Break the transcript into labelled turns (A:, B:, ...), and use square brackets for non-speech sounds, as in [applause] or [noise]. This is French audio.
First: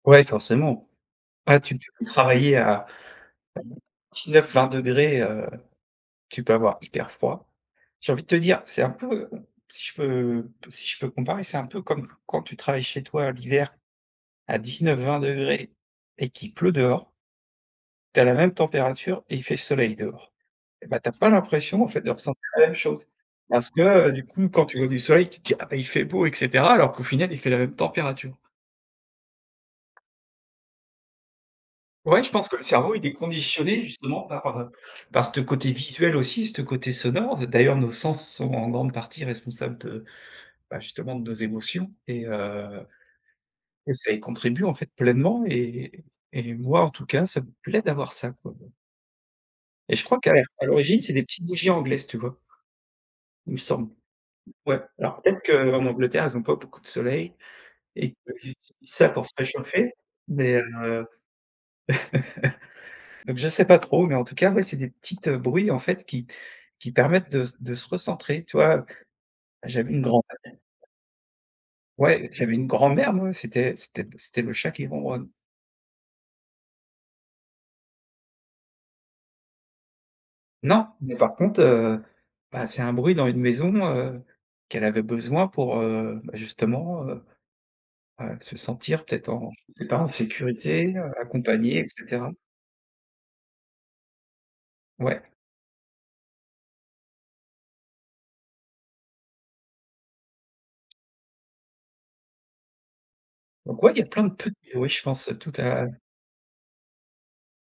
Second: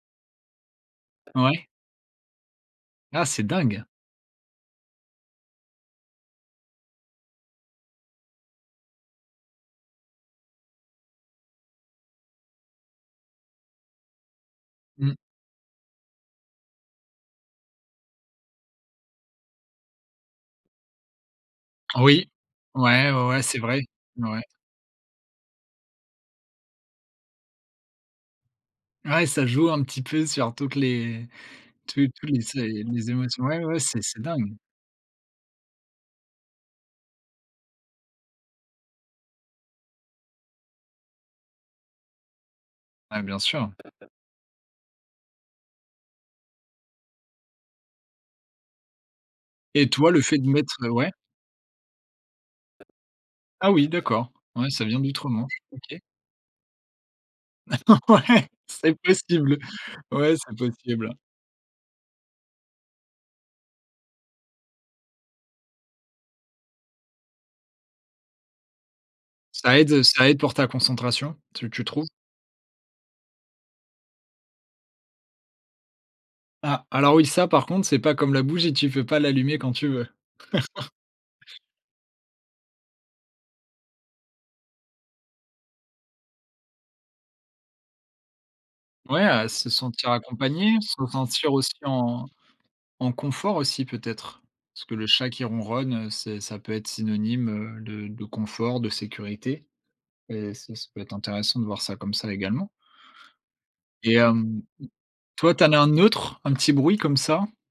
A: Ouais, forcément, ouais,
B: Ouais.
A: tu p peux travailler à
B: Ah, c'est dingue!
A: 19-20 C°, heu, tu peux avoir hyper froid. J'ai envie de te dire, c'est un peu si je peux si je peux comparer, c'est un peu comme quand tu travailles chez toi, l'hiver, à dix
B: Mmh.
A: neuf-vingt degrés et qu'il pleut dehors tu as la même température et il fait soleil dehors et ben tu as pas l'impression en fait, de
B: Oui.
A: ressentir la même chose.
B: Ouais, ouais, c'est
A: Parce que,
B: vrai.
A: heu, du
B: Ouais.
A: coup, quand tu vois du soleil, tu te dis: «Ah ben, il fait beau et cetera», alors qu'au final, il fait la même température.
B: Ouais, ça joue un petit peu sur toutes les tous
A: Ouais,
B: tous
A: je
B: les
A: pense que le
B: é
A: cerveau, il
B: les
A: est
B: émotions. Ouais, ouais,
A: conditionné
B: c'est c'est
A: justement
B: dingue.
A: par, heu, par ce te côté visuel aussi, ce te côté sonore. D'ailleurs, nos sens sont en grande partie responsables de, bah, justement de nos émotions et heu
B: Ouais, bien sûr.
A: et ça y contribue en fait pleinement et et moi en tout cas, ça me plaît d'avoir ça quoi, bon.
B: Et
A: Et je
B: toi,
A: crois
B: le
A: qu'a
B: fait de
A: à
B: mettre, heu,
A: l'origine,
B: ouais
A: c'est des petits bougies anglaises, tu vois? Il me
B: ah oui,
A: semble.
B: d'accord. Ouais,
A: Ouais,
B: ça vient
A: alors peut-être
B: d'Outre-Manche.
A: qu'en
B: OK.
A: Angleterre, ils ont pas beaucoup de soleil
B: D'accord,
A: et que zut,
B: ouais,
A: ils utilisent
B: c'est
A: ça pour se
B: possible.
A: réchauffer,
B: Ouais, c'est
A: mais heu,
B: possible.
A: [laughs] donc je sais pas trop, mais en tout cas, moi c'est des petites bruits, en fait qui qui permettent de de se recentrer, tu vois?
B: Ça
A: J'avais
B: aide, heu,
A: une grand
B: ça
A: mère
B: aide pour ta concentration, tu tu trouves?
A: ouais, j'avais une grand-mère, moi, c'était c'était c'était le chat qui ronronne.
B: Ah! Alors, oui, ça, par contre, c'est pas comme la bougie, tu peux pas l'allumer quand tu veux.
A: Non,
B: [laughs]
A: mais par contre, heu, bah c'est un bruit dans une maison, heu, qu'elle avait besoin pour, heu, justement, heu heu, se sentir
B: Ouais,
A: peut-être
B: heu,
A: en
B: se
A: je sais pas, en
B: sentir accompagné,
A: sécurité,
B: se
A: heu,
B: sentir aussi
A: accompagnée, et
B: en
A: cetera.
B: en confort aussi peut-être? Parce que le chat
A: Ouais.
B: qui ronronne, c'est ça peut être synonyme, heu, de de confort, de sécurité et ça ce peut être intéressant de voir ça, comme ça également
A: Donc, ouais, il y a
B: et
A: pleins de pu
B: hem,
A: ouais, je pense tout
B: toi, tu en as
A: à
B: un neutre, un petit bruit, comme ça?